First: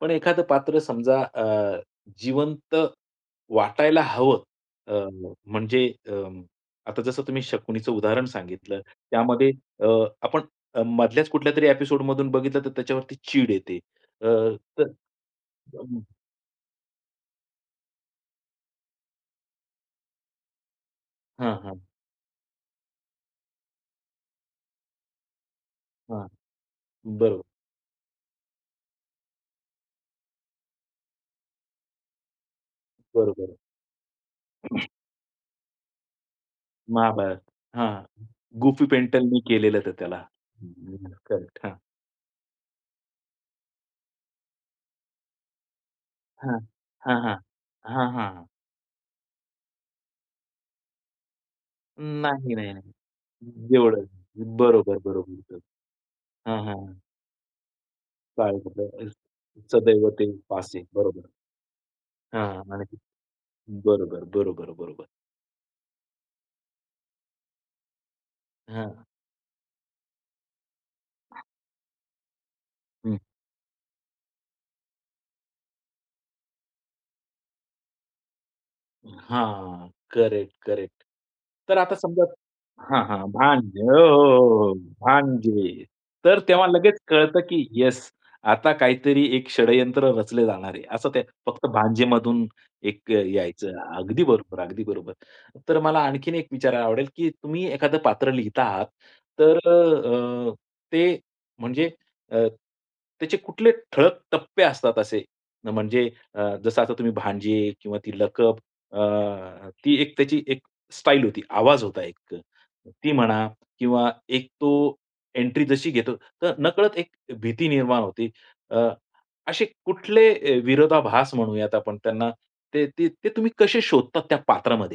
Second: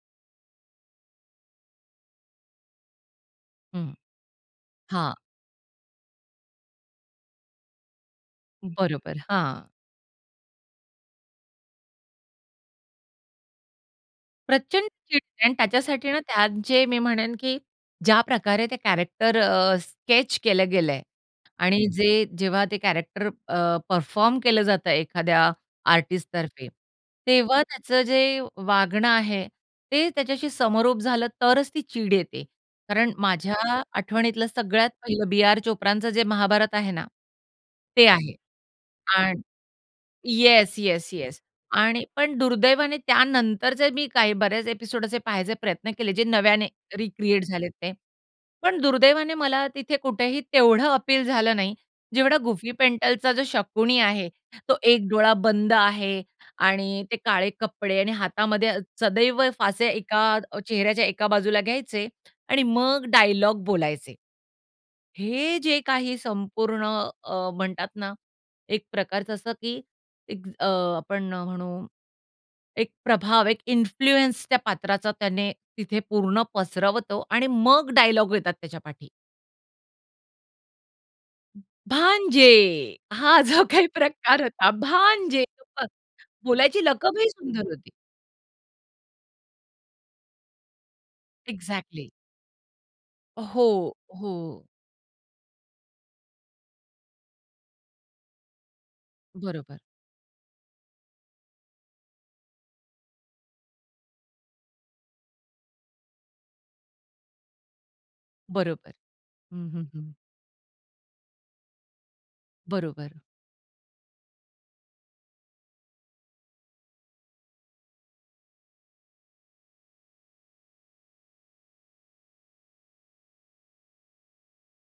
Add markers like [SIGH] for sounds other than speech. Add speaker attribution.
Speaker 1: पण एखादं पात्र समजा अ, जिवंत
Speaker 2: हं.
Speaker 1: वाटायला हवं. अ,
Speaker 2: हां.
Speaker 1: म्हणजे अ, आता जसं तुम्ही शकुणीचं उदाहरण सांगितलं,
Speaker 2: बरोबर,
Speaker 1: त्यामध्ये
Speaker 2: हां.
Speaker 1: अ, आपण अ, मधल्याच कुठल्यातरी एपिसोडमधून बघितलं तर त्याच्यावरती चीड येते. अ,
Speaker 2: प्रचंड
Speaker 1: तर
Speaker 2: चीड आणि
Speaker 1: [UNINTELLIGIBLE]
Speaker 2: त्याच्यासाठी ना, त्यात जे मी म्हणेन, की ज्या प्रकारे ते कॅरेक्टर अ, स्केच केलं गेलंय
Speaker 1: हां, हां.
Speaker 2: आणि जे जेव्हा ते कॅरेक्टर अ, परफॉर्म केलं जातं एखाद्या
Speaker 1: हां.
Speaker 2: आर्टिस्टतर्फे,
Speaker 1: बरोबर.
Speaker 2: तेव्हा त्याचं जे वागणं आहे, ते त्याच्याशी समरोप झालं तरच ती चीड येते. कारण
Speaker 1: बरोबर.
Speaker 2: माझ्या आठवणीतलं सगळ्यात पहिलं बी.आर. चोप्राचं जे महाभारत आहे ना
Speaker 1: महाभारत. हां,
Speaker 2: ते आहे.
Speaker 1: गुफी पेंटलनी
Speaker 2: आणि
Speaker 1: केलेलं होतं त्याला. हं,
Speaker 2: येस,
Speaker 1: हं,
Speaker 2: येस,
Speaker 1: हं,
Speaker 2: येस
Speaker 1: करेक्ट. हां.
Speaker 2: आणि पण दुर्दैवाने त्यानंतरचे मी काही बरेच एपिसोड असे पाहायचे प्रयत्न केले जे
Speaker 1: हां.
Speaker 2: नव्याने
Speaker 1: हां, हां.
Speaker 2: रिक्रिएट झालेत ते.
Speaker 1: हां, हां, हां.
Speaker 2: पण दुर्दैवाने मला तिथे कुठेही तेवढं अपील झालं नाही.
Speaker 1: अं,
Speaker 2: जेवढा
Speaker 1: नाही,
Speaker 2: गुफी
Speaker 1: नाही,
Speaker 2: पेंटलचा जो
Speaker 1: नाही.
Speaker 2: शकुणी
Speaker 1: एवढं
Speaker 2: आहे, तो
Speaker 1: बरोबर, बरोबर,
Speaker 2: एक डोळा
Speaker 1: बरोबर.
Speaker 2: बंद आहे
Speaker 1: हां, हां, हां.
Speaker 2: आणि ते काळे कपडे आणि हातामध्ये
Speaker 1: डावीकडं
Speaker 2: सदैव
Speaker 1: [UNINTELLIGIBLE]
Speaker 2: फासे
Speaker 1: सदैव
Speaker 2: एका
Speaker 1: ते
Speaker 2: अ,
Speaker 1: फासे,
Speaker 2: चेहऱ्याच्या
Speaker 1: बरोबर.
Speaker 2: एका बाजूला घ्यायचे
Speaker 1: हां,
Speaker 2: आणि
Speaker 1: आणि
Speaker 2: मग डायलॉग बोलायचे.
Speaker 1: बरोबर, बरोबर, बरोबर.
Speaker 2: हे जे काही संपूर्ण अ, म्हणतात ना, एक
Speaker 1: हां.
Speaker 2: प्रकारचं असं की एक अ, आपण म्हणू, एक
Speaker 1: हं.
Speaker 2: प्रभाव एक इन्फ्लुअन्स त्या पात्राचा त्याने तिथे पूर्ण पसरवतो आणि मग डायलॉग येतात त्याच्यापाठी.
Speaker 1: हां. Correct, correct. तर आता समजा
Speaker 2: भांजे,
Speaker 1: हां, हां.
Speaker 2: हा जो
Speaker 1: भांजे
Speaker 2: काही
Speaker 1: ओ हो,
Speaker 2: प्रकार
Speaker 1: हो,
Speaker 2: होता,
Speaker 1: हो.
Speaker 2: भांजे
Speaker 1: भांजे.
Speaker 2: [UNINTELLIGIBLE]
Speaker 1: तर तेव्हा
Speaker 2: बोलायची
Speaker 1: लगेच
Speaker 2: लकबही
Speaker 1: कळतं की
Speaker 2: सुंदर होती.
Speaker 1: येस, आता काहीतरी एक षड्यंत्र रचलं जाणार आहे, असं ते फक्त
Speaker 2: अ‍ॅक्झॅक्टली.
Speaker 1: भांजेमधून एक अ, यायचं.
Speaker 2: हो,
Speaker 1: अगदी बरोबर,
Speaker 2: हो.
Speaker 1: अगदी बरोबर. तर मला आणखीन एक विचारायला आवडेल, की तुम्ही एखादं पात्र लिहता आहात तर
Speaker 2: बरोबर.
Speaker 1: अ, ते म्हणजे अ, त्याचे कुठले ठळक टप्पे असतात असे, म्हणजे अ, जसं आता तुम्ही भांजे किंवा लकब
Speaker 2: बरोबर.
Speaker 1: अ,
Speaker 2: हं, हं,
Speaker 1: ती
Speaker 2: हं.
Speaker 1: त्याची एक स्टाईल होती, आवाज होता एक ती
Speaker 2: बरोबर.
Speaker 1: म्हणा किंवा एक तो एंट्री जशी घेतो तर नकळत एक भीती निर्माण होते. अ, असे कुठले अ, विरोधाभास म्हणूयात आपण त्यांना. ते ते तुम्ही कसे शोधतात त्या पात्रामध्ये?